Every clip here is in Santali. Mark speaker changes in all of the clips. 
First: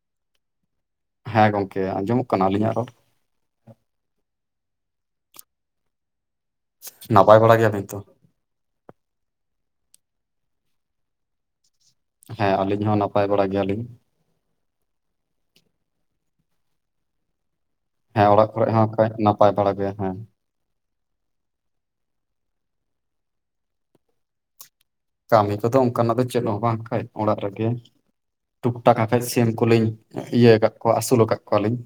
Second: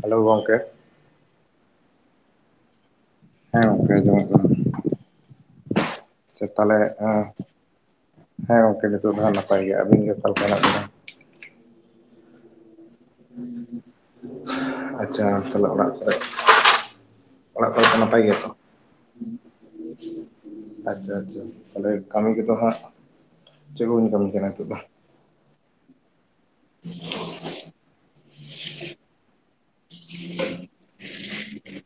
Speaker 1: ᱦᱮᱞᱳ ᱜᱚᱝᱠᱮ,
Speaker 2: ᱦᱮᱸ ᱜᱚᱝᱠᱮ ᱟᱸᱡᱚᱢᱚᱜ ᱠᱟᱱᱟ ᱟᱹᱞᱤᱧᱟᱜ ᱨᱚᱲ?
Speaker 1: ᱦᱮᱸ ᱜᱚᱝᱠᱮ ᱟᱡᱚᱢᱚᱜ ᱠᱟᱱᱟ ᱛᱟᱦᱚᱞᱮ ᱮᱸ
Speaker 2: ᱱᱟᱯᱟᱭ ᱵᱟᱲᱟ ᱜᱮᱭᱟᱵᱤᱱ ᱛᱚ?
Speaker 1: ᱦᱮᱸ ᱜᱚᱝᱠᱮ ᱱᱤᱛᱚᱜ ᱫᱚ ᱦᱟᱸᱜ ᱱᱟᱯᱟᱭ ᱜᱮ, ᱟᱹᱵᱤᱱ ᱜᱮ ᱚᱠᱟ ᱞᱮᱠᱟ ᱢᱮᱱᱟᱜ ᱵᱤᱱᱟ?
Speaker 2: ᱦᱮᱸ ᱟᱹᱞᱤᱧ ᱦᱚᱸ ᱱᱟᱯᱟᱭ ᱵᱟᱲᱟ ᱜᱮᱭᱟ ᱞᱤᱧ,
Speaker 1: ᱵᱤᱱᱟ ᱟᱪᱪᱷᱟ ᱛᱟᱦᱟᱞᱮ ᱚᱲᱟᱜ ᱠᱚ ᱨᱮ ᱚᱲᱟᱜ ᱠᱚ ᱨᱮ
Speaker 2: ᱦᱮᱸ ᱚᱲᱟᱜ ᱠᱚᱨᱮ ᱦᱚ ᱠᱚ ᱱᱟᱯᱟᱭ ᱵᱟᱲᱟ ᱜᱮᱭᱟ ᱦᱮᱸ
Speaker 1: ᱟᱪᱪᱷᱟ ᱟᱪᱪᱷᱟ ᱛᱟᱦᱞᱮ ᱠᱟᱢᱤ ᱠᱚᱸᱫᱚ ᱦᱟᱜ ᱪᱮᱫ ᱠᱚᱵᱮᱱ ᱠᱟᱢᱤ ᱠᱟᱱᱟ ᱱᱤᱛᱚᱜ ᱫᱚ
Speaker 2: ᱠᱟᱢᱤ ᱠᱚᱫᱚ ᱚᱱᱠᱟ ᱱᱟᱜ ᱫᱚ ᱪᱮᱫ ᱦᱚᱸ ᱵᱟᱝ ᱠᱷᱟᱡ ᱚᱲᱟᱜ ᱨᱮ ᱜᱮ ᱴᱩᱠ ᱴᱟᱠᱟ ᱠᱟᱡ ᱥᱤᱢ ᱠᱩᱞᱤᱧ ᱤᱭᱟᱹ ᱟᱠᱟᱫ ᱠᱚᱣᱟ ᱟᱹᱥᱩᱞ ᱟᱠᱟᱫ ᱠᱚᱣᱟ ᱞᱤᱧ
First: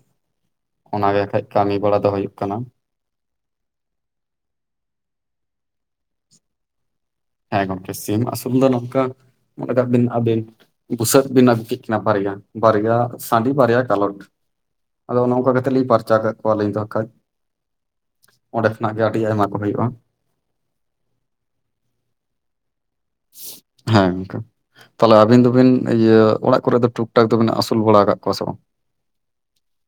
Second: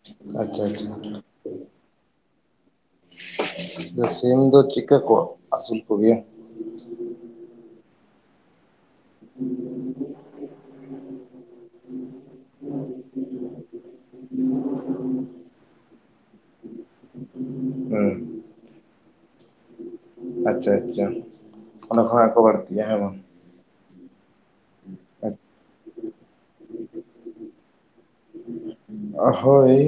Speaker 1: ᱟᱪᱪᱷᱟ
Speaker 2: ᱚᱱᱟ
Speaker 1: ᱟᱪᱪᱷᱟ
Speaker 2: ᱜᱮ ᱦᱟᱜ ᱠᱷᱟᱱ ᱠᱟᱢᱤ ᱵᱟᱲᱟ ᱫᱚ ᱦᱩᱭᱩᱜ ᱠᱟᱱᱟ
Speaker 1: ᱥᱤᱢ ᱫᱚ ᱪᱤᱠᱟᱹ ᱠᱚ ᱟᱹᱥᱩᱞ ᱠᱚᱜᱮᱭᱟ
Speaker 2: ᱦᱮᱸ ᱜᱚᱝᱠᱮ ᱥᱤᱢ ᱟᱥᱩᱞ ᱫᱚ ᱱᱚᱝᱠᱟ ᱢᱚᱱᱮ ᱠᱟᱜ ᱵᱤᱱ ᱟᱵᱤᱱ ᱵᱷᱩᱥᱟᱹᱜ ᱵᱤᱱ ᱟᱹᱜᱩ ᱠᱮᱫ ᱠᱤᱱᱟ ᱵᱷᱟᱨᱭᱟ ᱵᱟᱨᱭᱟ ᱥᱟᱺᱰᱤ ᱵᱟᱨᱭᱟ ᱡᱟᱞᱚᱴ ᱟᱫᱚ ᱚᱱᱮ ᱚᱱᱠᱟ ᱠᱟᱛᱮ ᱞᱤᱧ ᱯᱟᱨᱪᱟᱣ ᱠᱟᱜ ᱠᱚᱣᱟ ᱞᱤᱧ ᱫᱚ ᱠᱟᱡ
Speaker 1: ᱦᱮᱸ
Speaker 2: ᱚᱸᱰᱮ ᱠᱷᱚᱱᱟᱜ ᱜᱮ ᱟᱹᱰᱤ ᱟᱭᱢᱟ ᱠᱚ ᱦᱩᱭᱩᱜ-ᱟ
Speaker 1: ᱟᱪᱪᱷᱟ ᱟᱪᱪᱷᱟ ᱚᱱᱟᱰᱮ ᱠᱷᱚᱱᱟᱜ ᱠᱚ ᱵᱟᱹᱲᱛᱤᱜ ᱟ ᱦᱮᱸ ᱵᱟᱝ
Speaker 2: ᱦᱮᱸ ᱜᱚᱝᱠᱮ ᱛᱟᱦᱞᱮ ᱟᱵᱤᱱ ᱫᱚ ᱵᱤᱱ ᱤᱭᱟᱹ ᱚᱲᱟᱜ ᱠᱚᱨᱮ ᱫᱚ ᱴᱩᱠ ᱴᱟᱠ ᱫᱚᱵᱮᱱ ᱟᱹᱥᱩᱞ ᱵᱟᱲᱟ ᱟᱠᱟᱫ ᱠᱚᱣᱟ ᱥᱮ ᱵᱟᱝ
Speaker 1: ᱦᱳᱭ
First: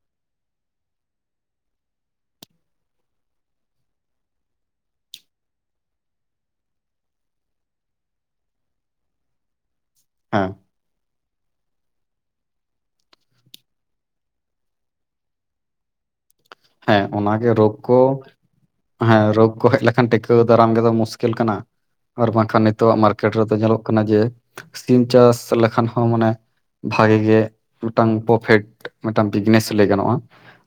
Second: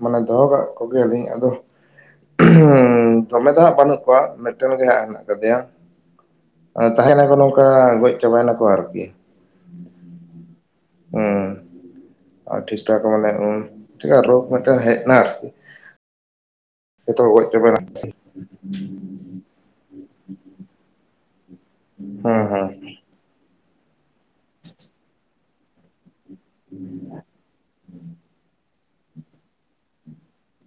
Speaker 1: ᱢᱟᱱᱮ ᱫᱚᱦᱚ ᱠᱟᱜ ᱠᱚᱜᱮᱭᱟᱞᱤᱧ ᱟᱫᱚ ᱫᱚᱢᱮ ᱫᱚ ᱦᱟᱜ ᱵᱟᱱᱩᱜ ᱠᱚᱣᱟ ᱢᱤᱫᱴᱮᱱ ᱜᱮ ᱦᱟᱜ ᱦᱮᱱᱟᱜ ᱟᱠᱟᱫᱤᱭᱟ ᱛᱟᱦᱮᱱᱟᱠᱚ ᱱᱚᱝᱠᱟ ᱜᱚᱡ ᱪᱟᱵᱟᱭᱮᱱᱟ ᱠᱚ ᱟᱨᱠᱤ
Speaker 2: ᱦᱮᱸ
Speaker 1: ᱦᱩᱸ ᱟᱨ ᱴᱷᱤᱠ ᱴᱷᱟᱠ ᱢᱟᱱᱮ ᱪᱤᱜ ᱠᱟ ᱨᱳᱠ ᱢᱤᱫᱴᱮᱱ ᱦᱮᱡ ᱮᱱᱟ ᱟᱨᱠᱤ
Speaker 2: ᱦᱮᱸ
Speaker 1: ᱡᱚᱛᱚ
Speaker 2: ᱚᱱᱟ
Speaker 1: ᱜᱚᱡ
Speaker 2: ᱜᱮ ᱨᱳᱠ
Speaker 1: ᱪᱟᱵᱟᱭᱱᱟ
Speaker 2: ᱠᱚ ᱦᱮᱸ ᱨᱳᱠ ᱜᱚᱡ ᱞᱮᱠᱷᱟᱱ ᱴᱤᱠᱟᱹᱣ ᱫᱟᱨᱟᱢ ᱜᱮᱛᱚ ᱢᱩᱥᱠᱤᱞ ᱠᱟᱱᱟ ᱟᱨ
Speaker 1: ᱦᱩᱸ ᱦᱩᱸ
Speaker 2: ᱵᱟᱝᱠᱷᱟᱱ ᱱᱤᱛᱚᱜ ᱟᱜ ᱢᱟᱨᱠᱮᱴ ᱨᱮᱫᱚ ᱧᱮᱞᱚᱜ ᱠᱟᱱᱟ ᱡᱮ ᱥᱤᱢ ᱪᱟᱥ ᱞᱮᱠᱷᱟᱱ ᱦᱚ ᱢᱟᱱᱮ ᱵᱷᱟᱜᱤ ᱜᱮ ᱢᱤᱫᱴᱟᱝ ᱯᱨᱚᱯᱷᱤᱴ ᱢᱤᱫᱴᱟᱝ ᱵᱤᱡᱽᱱᱮᱥ ᱞᱟᱹᱭ ᱜᱟᱱᱚᱜ-ᱟ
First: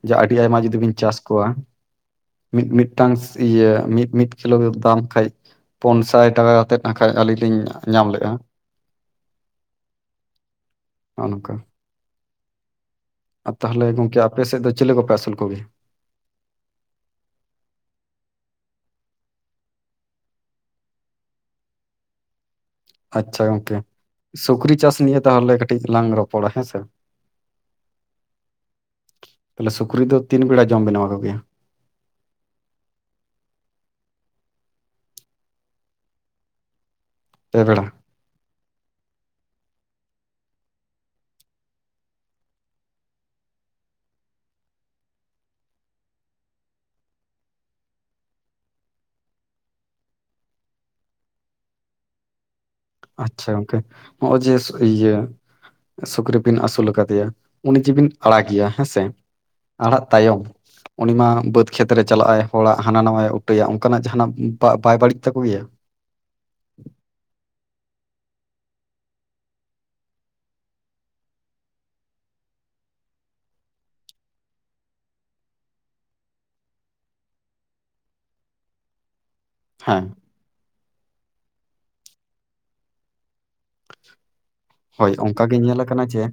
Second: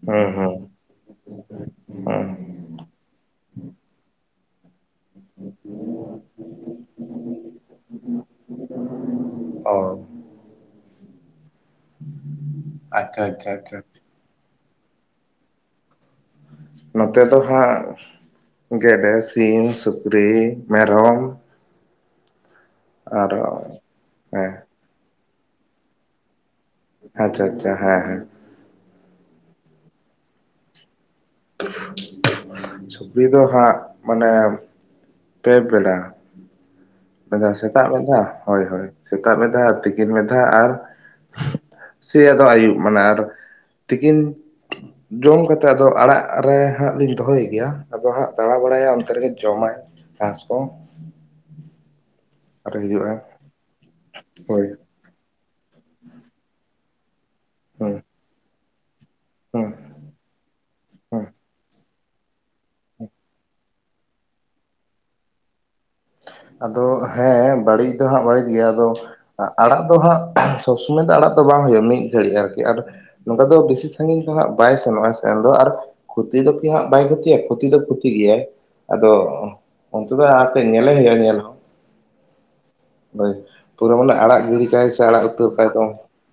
Speaker 1: ᱦᱩ ᱦᱩ
Speaker 2: ᱵᱤᱱ ᱪᱟᱥ ᱠᱚᱣᱟ ᱢᱤᱫ ᱢᱤᱫ ᱴᱟᱝ ᱤᱭᱟᱹ ᱢᱤᱫ ᱢᱤᱫ ᱠᱤᱞᱳ ᱫᱟᱢ ᱠᱷᱟᱡ ᱯᱳᱱ ᱥᱟᱭ ᱴᱟᱠᱟ ᱠᱟᱛᱮᱫ ᱟᱠᱷᱟᱡ ᱟᱹᱞᱤᱧ ᱞᱤᱧ ᱧᱟᱢ ᱞᱮᱜ-ᱟ
Speaker 1: ᱚ
Speaker 2: ᱚᱱᱠᱟ
Speaker 1: ᱦᱸ [inaudible] ᱟᱪᱪᱷᱟ
Speaker 2: ᱟᱨ ᱛᱟᱦᱚᱞᱮ ᱜᱚᱝᱠᱮ ᱟᱯᱮ ᱥᱮᱫ ᱫᱚ ᱪᱮᱞᱮ ᱠᱚᱯᱮ ᱟᱹᱥᱩᱞ ᱠᱚ ‌ᱜᱮᱭᱟ
Speaker 1: ᱱᱚᱛᱮ ᱫᱚ ᱦᱟᱸᱜ ᱜᱮᱰᱮ ᱥᱤᱢ ᱥᱩᱠᱨᱤ ᱢᱮᱨᱚᱢ
Speaker 2: ᱟᱪᱪᱷᱟ
Speaker 1: ᱟᱨᱚ
Speaker 2: ᱜᱚᱝᱠᱮ
Speaker 1: ᱦᱮᱸ
Speaker 2: ᱥᱩᱠᱨᱤ ᱪᱟᱥ ᱱᱤᱭᱮ ᱛᱟᱦᱚᱞᱮ ᱠᱟᱹᱴᱤᱡ ᱞᱟᱝ ᱨᱚᱯᱚᱲᱟ ᱦᱮᱸ ᱥᱮ
Speaker 1: ᱟᱪᱪᱷᱟ ᱟᱪᱪᱷᱟ ᱦᱮᱸ ᱦᱮᱸ
Speaker 2: ᱛᱟᱦᱚᱞᱮ ᱥᱩᱠᱨᱤ ᱫᱚ ᱛᱤᱱ ᱵᱮᱲᱟ ᱡᱚᱢ ᱵᱮᱱ ᱮᱢᱟᱠᱚᱜᱮᱭᱟ
Speaker 1: ᱥᱩᱠᱨᱩ ᱫᱚ ᱦᱟᱜ ᱢᱟᱱᱮ ᱯᱮ ᱵᱮᱲᱟ ᱢᱤᱫ ᱫᱷᱟᱣ
Speaker 2: ᱯᱮ
Speaker 1: ᱥᱮᱛᱟᱜ
Speaker 2: ᱵᱮᱲᱟ
Speaker 1: ᱢᱤᱫ ᱫᱷᱟᱣ ᱦᱳᱭ ᱦᱳᱭ ᱥᱮᱛᱟᱜ ᱢᱤᱫ ᱫᱷᱟᱣ ᱛᱤᱠᱤᱱ ᱢᱤᱫ ᱫᱷᱟᱣ ᱟᱨ ᱥᱮ ᱟᱫᱚ ᱟᱭᱩᱵ ᱢᱟᱱᱮ ᱟᱨ ᱛᱤᱠᱤᱱ ᱡᱚᱢ ᱠᱟᱛᱮᱫ ᱟᱫᱚ ᱟᱲᱟᱜ ᱨᱮ ᱦᱟᱜ ᱞᱤᱧ ᱫᱚᱦᱚ ᱜᱮᱭᱟ ᱟᱫᱚ ᱦᱟᱜ ᱫᱟᱬᱟ ᱵᱟᱲᱟᱭᱟ ᱚᱱᱛᱮ ᱨᱮᱜᱮ ᱡᱚᱢᱟᱭ [inaudible] ᱪᱟᱥ ᱠᱚ ᱟᱨ ᱦᱤᱡᱩᱜᱼᱟ
Speaker 2: ᱟᱪᱷᱟ ᱜᱚᱝᱠᱮ ᱱᱚᱜᱼᱚᱭ ᱡᱮ ᱥᱩᱠ
Speaker 1: ᱦᱳᱭ
Speaker 2: ᱤᱭᱟᱹ ᱥᱩᱠᱨᱤ ᱵᱤᱱ ᱟᱹᱥᱩᱞ ᱟᱠᱟᱫᱮᱭᱟ ᱩᱱᱤ
Speaker 1: ᱦᱩᱸ
Speaker 2: ᱡᱤᱵᱤᱱ ᱟᱲᱟᱜᱮᱭᱟ ᱦᱮᱸ ᱥᱮ
Speaker 1: ᱦᱩᱸ
Speaker 2: ᱟᱲᱟᱜ ᱛᱟᱭᱚᱢ ᱩᱱᱤ
Speaker 1: ᱦᱩᱸ
Speaker 2: ᱢᱟ ᱵᱟᱹᱫᱽ ᱠᱷᱮᱛ ᱨᱮ ᱪᱟᱞᱟᱜ-ᱟᱭ ᱦᱚᱲᱟᱜ ᱦᱟᱱᱟ ᱱᱟᱣᱟᱭ ᱩᱴᱟᱹᱭᱟ ᱚᱱᱠᱟᱱ ᱟᱜ ᱡᱟᱦᱟᱱᱟᱜ ᱵᱟᱭ ᱵᱟᱹᱲᱤᱡ ᱛᱟᱠᱚ ᱜᱮᱭᱟ
Speaker 1: ᱟᱫᱚ ᱦᱮᱸ ᱵᱟᱹᱲᱤᱡ ᱫᱚ ᱦᱟᱜ ᱵᱟᱹᱲᱤᱡ ᱜᱮᱭᱟ ᱟᱫᱚ ᱟᱲᱟᱜ ᱫᱚ ᱦᱟᱜ ᱥᱚᱵᱽ ᱥᱚᱢᱚᱭ ᱫᱚ ᱟᱲᱟᱜ ᱫᱚ ᱵᱟᱝ ᱦᱩᱭᱩᱜ-ᱟ ᱢᱤᱫ ᱜᱷᱟᱲᱤᱡ ᱟᱨᱠᱤ ᱟᱨ ᱱᱚᱝᱠᱟ ᱫᱚ ᱵᱮᱥᱤ ᱥᱟᱜᱤᱧ ᱫᱚ ᱦᱟᱜ ᱵᱟᱭ ᱥᱮᱱᱚᱜ-ᱟ ᱥᱮᱱ ᱫᱚ ᱟᱨ ᱠᱷᱚᱛᱤ ᱫᱚ ᱠᱤ ᱦᱟᱜ ᱵᱟᱭ ᱠᱷᱚᱛᱤᱭᱟ ᱠᱷᱚᱛᱤ ᱫᱚ ᱠᱷᱚᱛᱤ ᱜᱮᱭᱟᱭ ᱟᱫᱚ ᱚᱱᱛᱮ
Speaker 2: ᱦᱮᱸ
Speaker 1: ᱫᱚ ᱧᱮᱞᱮ ᱦᱳᱭᱳᱜ-ᱟ ᱧᱮᱞ ᱦᱚᱸ ᱯᱩᱨᱟᱹ ᱢᱟᱱᱮ ᱟᱲᱟᱜ ᱜᱤᱰᱤ ᱠᱟᱭ ᱥᱮ
Speaker 2: ᱦᱳᱭ
Speaker 1: ᱟᱲᱟᱜ
Speaker 2: ᱚᱱᱠᱟ
Speaker 1: ᱩᱛᱟᱹᱨ
Speaker 2: ᱜᱮ
Speaker 1: ᱠᱟᱭ
Speaker 2: ᱧᱮᱞ
Speaker 1: ᱫᱚ
Speaker 2: ᱟᱠᱟᱱᱟ ᱡᱮ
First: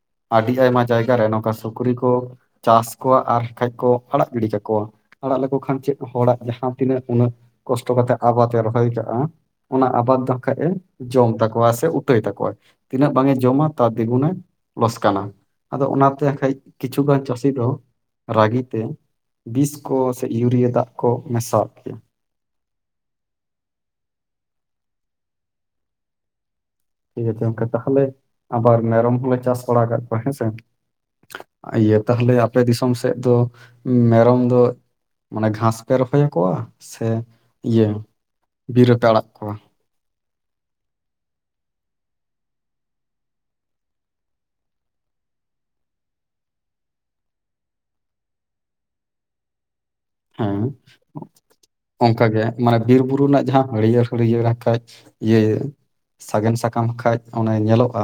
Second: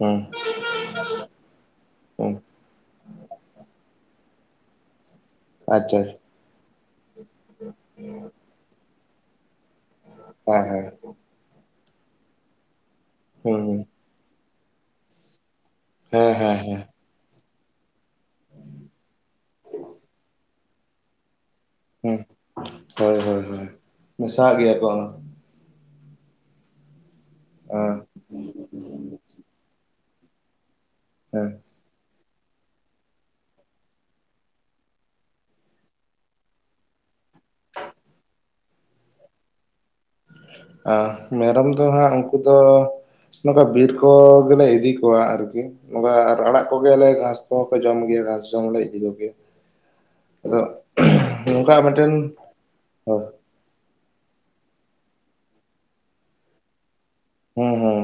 Speaker 1: ᱦᱩᱸ
Speaker 2: ᱟᱹᱰᱤ ᱟᱭᱢᱟ ᱡᱟᱭᱜᱟ ᱨᱮ ᱱᱚᱝᱠᱟ ᱥᱩ ᱛᱩᱲᱤ ᱠᱚ
Speaker 1: ᱦᱩᱸ
Speaker 2: ᱪᱟᱥ ᱠᱚᱣᱟ ᱟᱨ ᱠᱷᱟᱡ ᱠᱚ ᱟᱲᱟᱜ ᱜᱤᱰᱤ ᱠᱟᱠᱚᱣᱟ᱾ ᱟᱲᱟᱜ ᱞᱮᱠᱚ ᱠᱷᱟᱱ ᱪᱮᱫ
Speaker 1: ᱟᱪᱪᱷᱟ
Speaker 2: ᱦᱚᱲᱟᱜ ᱡᱟᱦᱟᱸ ᱛᱤᱱᱟᱹᱜ ᱩᱱᱟᱹᱜ ᱠᱚᱥᱴᱚ ᱠᱟᱛᱮ ᱟᱵᱟᱫ ᱮ ᱨᱚᱦᱚᱭ ᱠᱟᱜᱼᱟ ᱚᱱᱟ ᱟᱵᱟᱫᱽ ᱫᱚᱠᱟᱱᱡ
Speaker 1: ᱦᱮᱸ
Speaker 2: ᱮ
Speaker 1: ᱦᱮᱸ
Speaker 2: ᱡᱚᱢ ᱛᱟᱠᱚᱣᱟ ᱥᱮ ᱩᱴᱟᱹᱭ ᱛᱟᱠᱚᱣᱟ, ᱛᱤᱱᱟᱹᱜ ᱵᱟᱝ ᱮ
Speaker 1: ᱦᱩᱸ
Speaker 2: ᱡᱚᱢᱟ
Speaker 1: ᱦᱩᱸ
Speaker 2: ᱛᱟᱨ ᱫᱤᱜᱩᱱᱮ ᱞᱚᱥᱠᱟᱱᱟ᱾ ᱟᱫᱚ ᱚᱱᱟ ᱛᱮ
Speaker 1: ᱦᱮᱸ
Speaker 2: ᱦᱮᱡ
Speaker 1: ᱦᱮᱸ ᱦᱮᱸ
Speaker 2: ᱠᱤᱪᱷᱩᱜᱟᱱ ᱪᱟᱹᱥᱤ ᱫᱚ ᱨᱟᱹᱜᱤᱛᱮ ᱵᱤᱥ ᱠᱚ ᱥᱮ ᱤᱭᱩᱨᱤᱭᱟᱹ ᱫᱟᱜ ᱠᱚ ᱢᱮᱥᱟᱼᱟᱜ ᱠᱮᱭᱟ᱾
Speaker 1: ᱦᱩᱸ, ᱦᱳᱭ ᱦᱳᱭ ᱦᱳᱭ ᱢᱮᱥᱟᱣᱟᱜ ᱜᱮᱭᱟ ᱠᱚ᱾
Speaker 2: ᱴᱷᱤᱠ ᱟᱪᱷᱮ ᱚᱝᱠᱮ
Speaker 1: ᱦᱮᱸ
Speaker 2: ᱛᱟᱦᱚᱞᱮ ᱟᱵᱟᱨ ᱢᱮᱨᱚᱢ ᱦᱚᱸᱞᱮ ᱪᱟᱥ ᱵᱟᱲᱟ ᱟᱠᱟᱜ ᱠᱚᱣᱟ ᱦᱮᱸᱥᱮ᱾
Speaker 1: ᱦᱮᱸ
Speaker 2: ᱤᱭᱟᱹ ᱛᱟᱦᱚᱞᱮ ᱟᱯᱮ ᱫᱤᱥᱚᱢ ᱥᱮᱫ ᱫᱚ ᱢᱮᱨᱚᱢ ᱫᱚ ᱢᱟᱱᱮ ᱜᱷᱟᱥ ᱯᱮ ᱨᱚᱦᱚᱭᱟ ᱠᱚᱣᱟ ᱥᱮ ᱤᱭᱟᱹ ᱵᱤᱨ ᱨᱮᱯᱮ ᱟᱲᱟᱜ ᱠᱚᱣᱟ᱾
Speaker 1: ᱟᱹ ᱢᱮᱨᱚᱢ ᱫᱚ ᱦᱟᱸᱜ ᱩᱱᱠᱩ ᱫᱚ ᱱᱚᱝᱠᱟ ᱵᱤᱨ ᱠᱚ ᱜᱮᱞᱮ ᱤᱫᱤ ᱠᱚᱣᱟ ᱟᱨᱠᱤ᱾ ᱚᱱᱠᱟ ᱟᱨ ᱟᱲᱟᱜ ᱠᱚ ᱜᱮᱭᱟᱞᱮ ᱜᱷᱟᱥ ᱠᱚᱦᱚᱸ ᱠᱚ ᱡᱚᱢ ᱜᱮᱭᱟ, ᱜᱷᱟᱥ ᱡᱚᱢ ᱦᱚᱸᱞᱮ ᱤᱫᱤ ᱠᱚ ᱜᱮᱭᱟ᱾
Speaker 2: ᱦᱮᱸ ᱚᱝᱠᱟ ᱜᱮ ᱢᱟᱱᱮ
Speaker 1: ᱦᱳᱭ
Speaker 2: ᱵᱤᱨᱼᱵᱩᱨᱩ ᱨᱮᱱᱟᱜ ᱡᱟᱦᱟᱸ ᱦᱟᱹᱲᱭᱟᱹᱨ ᱦᱟᱹᱲᱭᱟᱹᱨ ᱟᱠᱷᱟᱡ ᱤᱭᱟᱹ ᱥᱟᱜᱮᱱ ᱥᱟᱠᱟᱢ ᱠᱷᱟᱡ ᱚᱱᱮ
Speaker 1: ᱦᱩᱸ ᱦᱩᱸ
Speaker 2: ᱧᱮᱞᱚᱜᱼᱟ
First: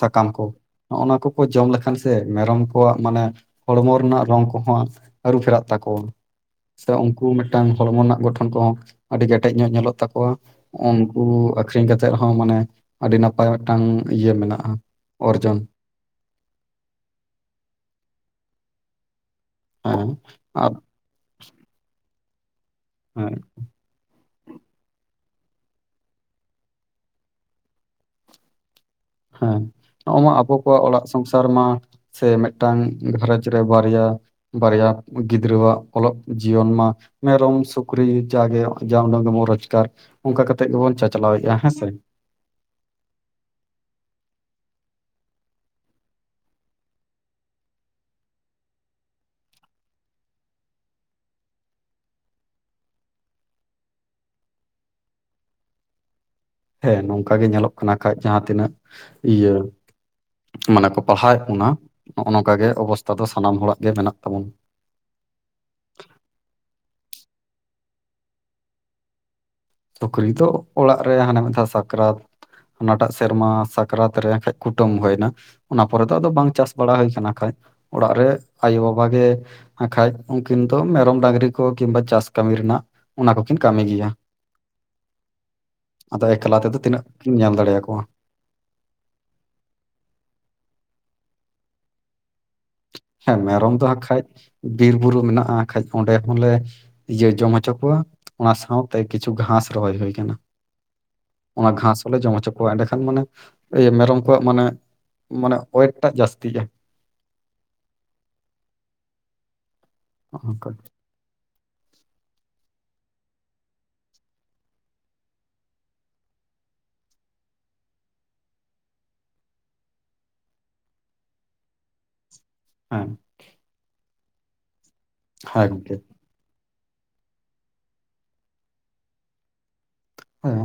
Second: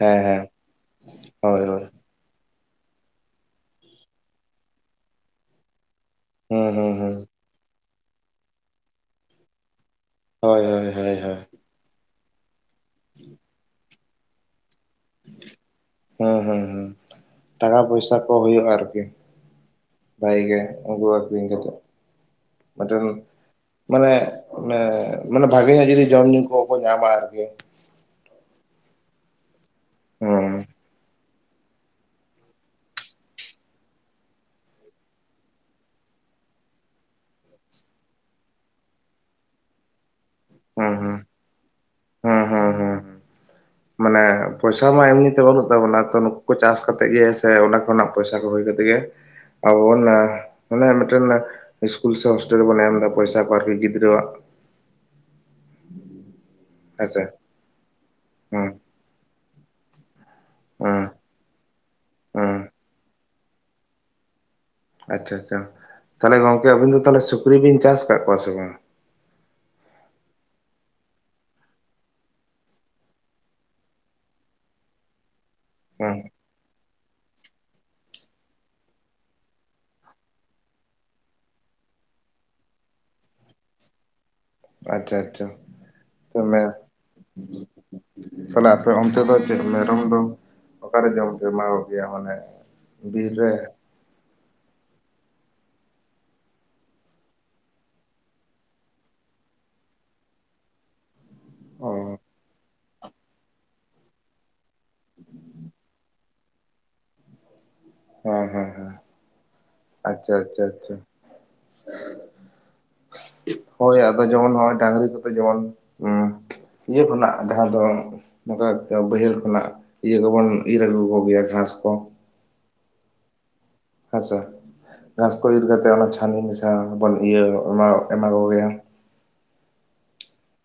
Speaker 1: ᱦᱮᱸ
Speaker 2: ᱥᱟᱠᱟᱢ
Speaker 1: ᱦᱮᱸ
Speaker 2: ᱠᱚ ᱱᱚᱜᱼᱱᱟ ᱠᱚᱠᱚ
Speaker 1: ᱦᱳᱭ
Speaker 2: ᱡᱚᱢ
Speaker 1: ᱦᱳᱭ
Speaker 2: ᱞᱮᱠᱷᱟᱱ ᱥᱮ ᱢᱮᱨᱚᱢ ᱠᱚᱣᱟᱜ ᱢᱟᱱᱮ ᱦᱚᱲᱢᱚ ᱨᱮᱱᱟᱜ ᱨᱚᱝ ᱠᱚᱦᱚᱸ ᱟᱹᱨᱩ ᱯᱷᱮᱨᱟᱜ ᱛᱟᱠᱚᱣᱟ᱾
Speaker 1: ᱦᱩᱸ
Speaker 2: ᱥᱮ
Speaker 1: ᱦᱩᱸ ᱦᱩᱸ
Speaker 2: ᱩᱱᱠᱩ ᱢᱤᱫ ᱴᱟᱝ ᱦᱚᱲᱢᱚ ᱨᱮᱱᱟᱜ ᱜᱚᱴᱷᱚᱱ ᱠᱚᱦᱚᱸ ᱟᱹᱰᱤ ᱠᱮᱴᱮᱡ ᱧᱚᱜ ᱧᱮᱞᱚᱜ ᱛᱟᱠᱚᱣᱟ
Speaker 1: ᱦᱳᱭ ᱦᱳᱭ ᱦᱳᱭ
Speaker 2: ᱩᱱᱠᱩ
Speaker 1: ᱦᱳᱭ
Speaker 2: ᱟᱹᱠᱷᱨᱤᱧ ᱠᱟᱛᱮ ᱦᱚᱸ ᱢᱟᱱᱮ ᱟᱹᱰᱤ ᱱᱟᱯᱟᱭ ᱢᱤᱫ ᱴᱟᱝ ᱤᱭᱟᱹ ᱢᱮᱱᱟᱜᱼᱟ ᱚᱨᱡᱚᱱ
Speaker 1: ᱦᱮᱸ ᱦᱮᱸ ᱦᱮᱸ ᱴᱟᱠᱟ ᱯᱚᱭᱥᱟ ᱠᱚ ᱦᱩᱭᱩᱜᱼᱟ ᱟᱨᱠᱤ
Speaker 2: ᱦᱮᱸ
Speaker 1: ᱵᱟᱭ ᱜᱮ
Speaker 2: ᱟᱨ
Speaker 1: ᱩᱱᱠᱩ ᱟᱺᱠᱷᱨᱤᱧ ᱠᱟᱛᱮ
Speaker 2: ᱦᱮᱸ
Speaker 1: [unintelligible] ᱢᱟᱱᱮ ᱢᱟᱱᱮ ᱵᱷᱟᱹᱜᱮ ᱧᱚᱜ ᱡᱚᱫᱤ ᱡᱚᱢ ᱧᱩ ᱠᱚᱠᱚ ᱧᱟᱢᱟ᱾ ᱟᱨᱠᱤ
Speaker 2: ᱦᱮᱸ ᱱᱚᱜ ᱢᱟ ᱟᱵᱚ
Speaker 1: ᱦᱩᱸ
Speaker 2: ᱠᱚᱣᱟᱜ ᱚᱲᱟᱜ ᱥᱚᱝᱥᱟᱨ ᱨᱮᱢᱟ᱾ ᱥᱮ ᱢᱮᱫᱴᱟᱝ ᱜᱷᱟᱨᱚᱸᱡᱽ ᱨᱮ ᱵᱟᱨᱭᱟ ᱵᱟᱨᱭᱟ ᱜᱤᱫᱽᱨᱟᱹᱣᱟᱜ ᱚᱞᱚᱜ ᱡᱤᱭᱚᱱ ᱢᱟ ᱢᱮᱨᱚᱢ ᱥᱩᱠᱨᱤ ᱡᱟᱜᱮ ᱡᱟ ᱩᱰᱟᱹᱝ ᱜᱮᱵᱚᱱ ᱨᱳᱡᱽᱜᱟᱨ ᱚᱱᱠᱟ ᱠᱟᱛᱮ ᱜᱮᱵᱚᱱ ᱪᱟᱪᱞᱟᱣᱮᱫᱼᱟ, ᱦᱮᱸᱥᱮ
Speaker 1: ᱦᱮᱸ ᱦᱮᱸ ᱦᱮᱸ ᱢᱟᱱᱮ ᱯᱚᱭᱥᱟ ᱢᱟ ᱮᱢᱱᱤᱛᱮ ᱵᱟᱹᱱᱩᱜ ᱛᱟᱵᱚᱱᱟ, ᱛᱚ ᱱᱩᱠᱩ ᱠᱚ ᱪᱟᱥ ᱠᱟᱛᱮ ᱜᱮ ᱥᱮ ᱚᱱᱟ ᱠᱷᱚᱱᱟᱜ ᱯᱚᱭᱥᱟ ᱠᱚ ᱦᱩᱭ ᱠᱟᱛᱮ ᱜᱮ ᱟᱵᱚᱱᱟ ᱚᱱᱮ ᱢᱤᱫᱴᱟᱹᱱ ᱤᱥᱠᱩᱞ ᱥᱮ ᱦᱳᱥᱴᱮᱞ ᱨᱮᱵᱚᱱ ᱮᱢ ᱮᱫᱟ ᱯᱚᱭᱥᱟ ᱠᱚ ᱟᱨᱠᱤ ᱜᱤᱫᱽᱨᱟᱹᱣᱟᱜ ᱾ [inaudible]
Speaker 2: ᱦᱮᱸ ᱱᱚᱝᱠᱟ ᱜᱮ ᱧᱮᱞᱚᱜ ᱠᱟᱱᱟ ᱠᱷᱟᱡ ᱡᱟᱦᱟᱸ
Speaker 1: ᱦᱩᱸ
Speaker 2: ᱛᱤᱱᱟᱹᱜ ᱤᱭᱟᱹ ᱢᱟᱱᱮ ᱠᱚ
Speaker 1: ᱦᱩᱸ
Speaker 2: ᱯᱟᱲᱦᱟᱣᱮᱫ ᱵᱚᱱᱟ ᱱᱚᱜᱼᱚ
Speaker 1: ᱦᱩᱸ
Speaker 2: ᱱᱚᱝᱠᱟ ᱜᱮ ᱚᱵᱚᱥᱛᱷᱟ ᱫᱚ ᱥᱟᱱᱟᱢ ᱦᱚᱲᱟᱜ ᱜᱮ ᱢᱮᱱᱟᱜ ᱛᱟᱵᱚᱱᱟ᱾
Speaker 1: ᱟᱪᱪᱷᱟ ᱟᱪᱪᱷᱟ ᱛᱟᱦᱚᱞᱮ ᱜᱚᱝᱠᱮ ᱟᱵᱤᱱ ᱫᱚ ᱛᱟᱦᱚᱞᱮ ᱥᱩᱠᱨᱤ ᱵᱤᱱ ᱪᱟᱥ ᱟᱠᱟᱫ ᱠᱚᱣᱟ ᱥᱮ ᱵᱟᱝᱼᱟ?
Speaker 2: ᱥᱩᱠᱨᱤ ᱫᱚ ᱚᱲᱟᱜ ᱨᱮ ᱦᱟᱱᱮ ᱢᱤᱫ ᱫᱷᱟᱣ ᱥᱟᱠᱨᱟᱛ ᱦᱟᱱᱟᱴᱟᱜ ᱥᱮᱨᱢᱟ ᱥᱟᱠᱨᱟᱛ ᱨᱮ ᱮᱱᱠᱷᱟᱡ ᱠᱩᱴᱟᱹᱢ ᱦᱳᱭᱱᱟ᱾ ᱚᱱᱟ ᱯᱚᱨᱮ ᱫᱚ
Speaker 1: ᱦᱩᱸ
Speaker 2: ᱟᱫᱚ ᱵᱟᱝ ᱪᱟᱥ ᱵᱟᱲᱟ ᱦᱩᱭ ᱠᱟᱱᱟ ᱠᱷᱟᱡ, ᱚᱲᱟᱜ ᱨᱮ ᱟᱭᱳᱼᱵᱟᱵᱟ ᱜᱮ ᱟᱠᱷᱟᱡ ᱩᱱᱠᱤᱱ ᱫᱚ ᱢᱮᱨᱚᱢ ᱰᱟᱝᱨᱤ ᱠᱚ ᱠᱤᱢᱵᱟ ᱪᱟᱥ ᱠᱟᱹᱢᱤ ᱨᱮᱱᱟᱜ ᱚᱱᱟ ᱠᱚᱠᱤᱱ ᱠᱟᱹᱢᱤ ᱜᱮᱭᱟ᱾
Speaker 1: ᱟᱪᱪᱷᱟ ᱟᱪᱪᱷᱟ
Speaker 2: ᱟᱫᱚ ᱮᱠᱷᱞᱟ
Speaker 1: ᱛᱚᱵᱮ
Speaker 2: ᱛᱮᱫᱚ ᱛᱤᱱᱟᱹᱜ ᱠᱤᱱ ᱧᱮᱞ ᱫᱟᱲᱮᱭᱟ ᱠᱚᱣᱟ᱾
Speaker 1: ᱛᱟᱦᱚᱞᱮ ᱟᱯᱮ ᱚᱱᱛᱮ ᱫᱚ ᱪᱮᱫ ᱢᱮᱨᱚᱢ ᱫᱚ ᱚᱠᱟᱨᱮ ᱡᱚᱢ ᱯᱮ ᱮᱢᱟ ᱠᱚ ᱜᱮᱭᱟ ᱢᱟᱱᱮ ᱵᱤᱨ
Speaker 2: ᱦᱮᱸ
Speaker 1: ᱨᱮ
Speaker 2: ᱢᱮᱨᱚᱢ ᱫᱚ ᱦᱟᱸᱜ ᱠᱷᱟᱡ ᱵᱤᱨᱼᱵᱩᱨᱩ ᱢᱮᱱᱟᱜᱼᱟ ᱟᱠᱷᱟᱡ ᱚᱸᱰᱮ ᱦᱚᱸᱞᱮ ᱤᱭᱟᱹ ᱡᱚᱢ ᱦᱚᱪᱚ ᱠᱚᱣᱟ, ᱚᱱᱟ ᱥᱟᱶᱛᱮ ᱠᱤᱪᱷᱩ ᱜᱷᱟᱸᱥ ᱨᱚᱦᱚᱭ ᱦᱩᱭ ᱟᱠᱟᱱᱟ᱾ ᱚᱱᱟ
Speaker 1: ᱚ
Speaker 2: ᱜᱷᱟᱸᱥ ᱦᱚᱸᱞᱮ ᱡᱚᱢ ᱦᱚᱪᱚ ᱠᱚᱣᱟ᱾ ᱮᱸᱰᱮ ᱠᱷᱟᱱ ᱢᱟᱱᱮ ᱤᱭᱟᱹ ᱢᱮᱨᱚᱢ ᱠᱚᱣᱟᱜ ᱢᱟᱱᱮ ᱢᱟᱱᱮ ᱚᱭᱮᱠᱴᱟᱜ ᱡᱟᱹᱥᱛᱤᱜᱼᱟ᱾
Speaker 1: ᱦᱮᱸ ᱦᱮᱸ ᱦᱮᱸ ᱟᱪᱪᱷᱟ
Speaker 2: ᱱᱚᱜᱼᱚ
Speaker 1: ᱟᱪᱷᱟ
Speaker 2: ᱱᱚᱝᱠᱟ
Speaker 1: ᱟᱪᱷᱟ [inaudible] ᱦᱳᱭ ᱟᱫᱚ ᱡᱚᱢᱚᱱ ᱱᱚᱜᱼᱚᱭ ᱰᱟᱝᱨᱤ ᱠᱚᱫᱚ ᱡᱚᱢᱚᱱ ᱦᱸ ᱤᱭᱟᱹ ᱠᱷᱚᱱᱟᱜ ᱡᱟᱦᱟᱸ ᱫᱚ ᱱᱚᱝᱠᱟ [inaudible] ᱵᱟᱹᱭᱦᱟᱹᱲ ᱠᱷᱚᱱᱟᱜ ᱤᱭᱟᱹ ᱠᱚᱵᱚᱱ ᱤᱨ ᱟᱹᱜᱩ ᱠᱚᱜᱮᱭᱟ ᱜᱷᱟᱸᱥ ᱠᱚ
Speaker 2: ᱦᱮᱸ
Speaker 1: ᱟᱪᱷᱟ ᱜᱷᱟᱸᱥ ᱠᱚ ᱤᱨ
Speaker 2: ᱦᱮᱸ
Speaker 1: ᱠᱟᱛᱮ
Speaker 2: ᱜᱚᱝᱠᱮ
Speaker 1: ᱚᱱᱟ ᱪᱷᱟᱹᱱᱤ ᱢᱮᱥᱟ ᱵᱚᱱ ᱤᱭᱟᱹ ᱮᱢᱟ ᱮᱢᱟ ᱠᱚ ᱜᱮᱭᱟ
Speaker 2: ᱦᱚᱭ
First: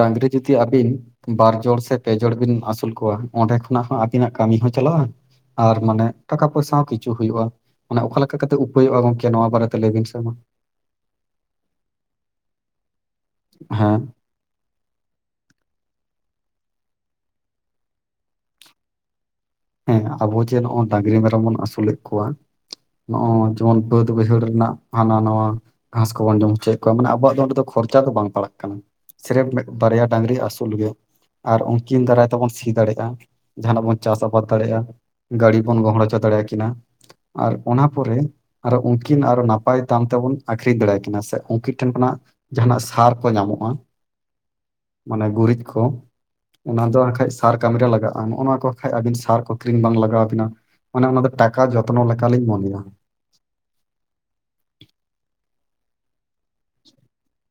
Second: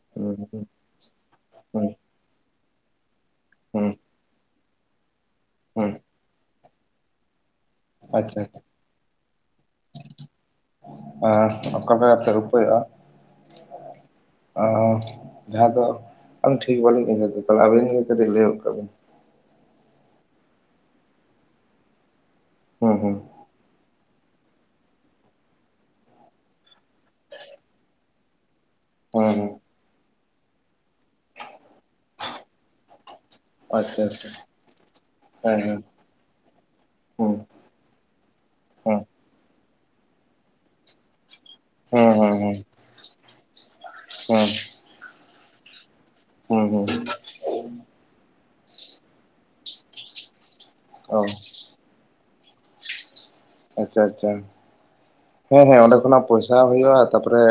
Speaker 2: ᱰᱟᱝᱨᱤ
Speaker 1: ᱦᱩᱸ
Speaker 2: ᱡᱩᱫᱤ
Speaker 1: ᱦᱩᱸ
Speaker 2: ᱟᱵᱤᱱ ᱵᱟᱨ ᱡᱚᱲ
Speaker 1: ᱦᱩᱸ
Speaker 2: ᱥᱮ ᱯᱮ ᱡᱚᱲ ᱵᱤᱱ ᱟᱹᱥᱩᱞ ᱠᱚᱣᱟ᱾ ᱚᱸᱰᱮ ᱠᱷᱚᱱᱟᱜ
Speaker 1: ᱦᱩᱸ
Speaker 2: ᱦᱚᱸ ᱟᱹᱵᱤᱱᱟᱜ ᱠᱟᱹᱢᱤ ᱦᱚᱸ ᱪᱟᱞᱟᱜ-ᱟ᱾ ᱟᱨ
Speaker 1: ᱦᱩᱸ
Speaker 2: ᱢᱟᱱᱮ ᱴᱟᱠᱟ ᱯᱚᱭᱥᱟ ᱦᱚᱸ ᱠᱤᱪᱷᱩ ᱦᱩᱭᱩᱜ-ᱟ᱾ ᱚᱱᱮ ᱚᱠᱟ ᱞᱮᱠᱟ
Speaker 1: ᱟᱪᱪᱷᱟ
Speaker 2: ᱠᱟᱛᱮ ᱩᱯᱟᱹᱭᱚᱜ-ᱟ ᱜᱚᱢᱠᱮ ᱱᱚᱣᱟ ᱵᱟᱨᱮᱛᱮ ᱞᱟᱹᱭ ᱵᱤᱱ ᱥᱮ?
Speaker 1: ᱟ ᱚᱠᱟ ᱵᱮᱲᱟ ᱛᱮ ᱨᱩᱯᱟᱹᱭᱚᱜ-ᱟ᱾
Speaker 2: ᱦᱮᱸ
Speaker 1: ᱟ ᱡᱟᱦᱟᱸ ᱫᱚ ᱟᱹᱞᱤᱧ ᱴᱷᱤᱠ ᱵᱟᱞᱤᱧ ᱟᱹᱭᱡᱟᱹᱣᱫᱟ ᱛᱟᱦᱚᱞᱮ ᱟᱹᱵᱤᱱ ᱜᱮ ᱠᱟᱹᱴᱤᱡ ᱞᱟᱹᱭ ᱜᱚᱫ ᱠᱟᱜ ᱵᱤᱱ
Speaker 2: ᱦᱮᱸ ᱟᱵᱚ ᱡᱮ ᱱᱚᱜ-ᱚᱭ ᱰᱟᱝᱨᱤ ᱢᱮᱨᱚᱢ ᱵᱚᱱ ᱟᱥᱩᱞᱮᱫ ᱠᱚᱣᱟ᱾
Speaker 1: ᱦᱩᱸ ᱦᱩᱸ
Speaker 2: ᱱᱚᱜ-ᱚᱭ ᱚᱱ ᱵᱟᱹᱫ ᱵᱟᱹᱭᱦᱟᱹᱲ ᱨᱮᱱᱟᱜ ᱦᱟᱱᱟ ᱱᱟᱣᱟ᱾ ᱜᱷᱟᱸᱥ ᱠᱚᱵᱚᱱ ᱡᱚᱢ ᱚᱪᱚᱭᱮᱜ ᱠᱚᱣᱟ ᱾ ᱢᱟᱱᱮ ᱟᱵᱚᱣᱟᱜ ᱫᱚ ᱚᱸᱰᱮ ᱫᱚ ᱠᱷᱚᱨᱪᱟ ᱫᱚ ᱵᱟᱝ ᱯᱟᱲᱟᱜ ᱠᱟᱱᱟ ᱾
Speaker 1: ᱦᱩᱸ
Speaker 2: ᱥᱨᱮᱯ
Speaker 1: ᱦᱩᱸ
Speaker 2: ᱢᱤᱵᱟᱨᱭᱟ ᱰᱟᱝᱨᱤ ᱟᱹᱥᱩᱞ ᱜᱮ᱾ ᱟᱨ ᱩᱱᱠᱤᱱ ᱫᱟᱨᱟᱭ ᱛᱮᱵᱚᱱ ᱥᱤ ᱫᱟᱲᱮᱜ-ᱟ ᱡᱟᱦᱟᱱᱟᱜ ᱵᱚᱱ
Speaker 1: ᱟᱪᱪᱷᱟ
Speaker 2: ᱪᱟᱥ
Speaker 1: ᱟᱪᱪᱷᱟ
Speaker 2: ᱟᱵᱟᱫ ᱫᱟᱲᱮᱭᱟᱜ-ᱟ ᱜᱟᱹᱰᱤ
Speaker 1: ᱦᱮᱸ
Speaker 2: ᱵᱚᱱ
Speaker 1: ᱦᱮᱸ
Speaker 2: ᱜᱚᱦᱚᱲ ᱦᱚᱪᱚ ᱫᱟᱲᱮᱭᱟᱠᱤᱱᱟ᱾
Speaker 1: ᱦᱩᱸ
Speaker 2: ᱟᱨ ᱚᱱᱟ ᱯᱚᱨᱮ, ᱟᱨᱚ
Speaker 1: ᱦᱩᱸ
Speaker 2: ᱩᱱᱠᱤᱱ ᱟᱨᱚ ᱱᱟᱯᱟᱭ ᱫᱟᱢ ᱛᱮᱵᱚᱱ ᱟᱹᱠᱷᱨᱤᱧ ᱫᱟᱲᱮᱭᱟ ᱠᱤᱱᱟ ᱥᱮ ᱩᱝᱠᱤᱱ ᱢᱤᱫ ᱴᱷᱮᱱ ᱠᱷᱚᱱᱟᱜ
Speaker 1: ᱦᱩᱸ ᱦᱩᱸ
Speaker 2: ᱡᱟᱦᱟᱱᱟᱜ ᱥᱟᱨ ᱠᱚ ᱧᱟᱢᱚᱜ-ᱟ᱾
Speaker 1: ᱦᱩᱸ
Speaker 2: ᱢᱟᱱᱮ ᱜᱩᱨᱤᱡ ᱠᱩ᱾
Speaker 1: ᱦᱩᱸ ᱦᱩᱸ
Speaker 2: ᱚᱱᱟ ᱫᱚ
Speaker 1: ᱦᱩᱸ
Speaker 2: ᱟᱠᱷᱟᱡ ᱥᱟᱨ ᱠᱟᱹᱢᱤ ᱨᱮ ᱞᱟᱜᱟᱜ-ᱟ᱾ ᱱᱚᱜ-ᱚᱭ ᱱᱚᱣᱟ ᱠᱚ ᱠᱷᱟᱡ ᱟᱵᱤᱱ ᱥᱟᱨ ᱠᱚ ᱠᱤᱨᱤᱧ ᱵᱟᱝ ᱞᱟᱜᱟᱣ ᱵᱤᱱᱟ᱾ ᱢᱟᱱᱮ ᱚᱱᱟ
Speaker 1: ᱚ
Speaker 2: ᱫᱚ ᱴᱟᱠᱟ ᱡᱚᱛᱱᱚ ᱞᱮᱠᱟᱞᱤᱧ ᱢᱚᱱᱮᱭᱟ᱾
Speaker 1: ᱟᱪᱪᱷᱟ - ᱟᱪᱪᱷᱟ ᱦᱮᱸᱻ ᱦᱮᱸ ᱚᱸᱰᱮ ᱠᱷᱚᱱᱟᱜ ᱯᱚᱭᱥᱟ ᱦᱩᱭᱩᱜ-ᱟ ᱛᱟᱯᱚᱨᱮ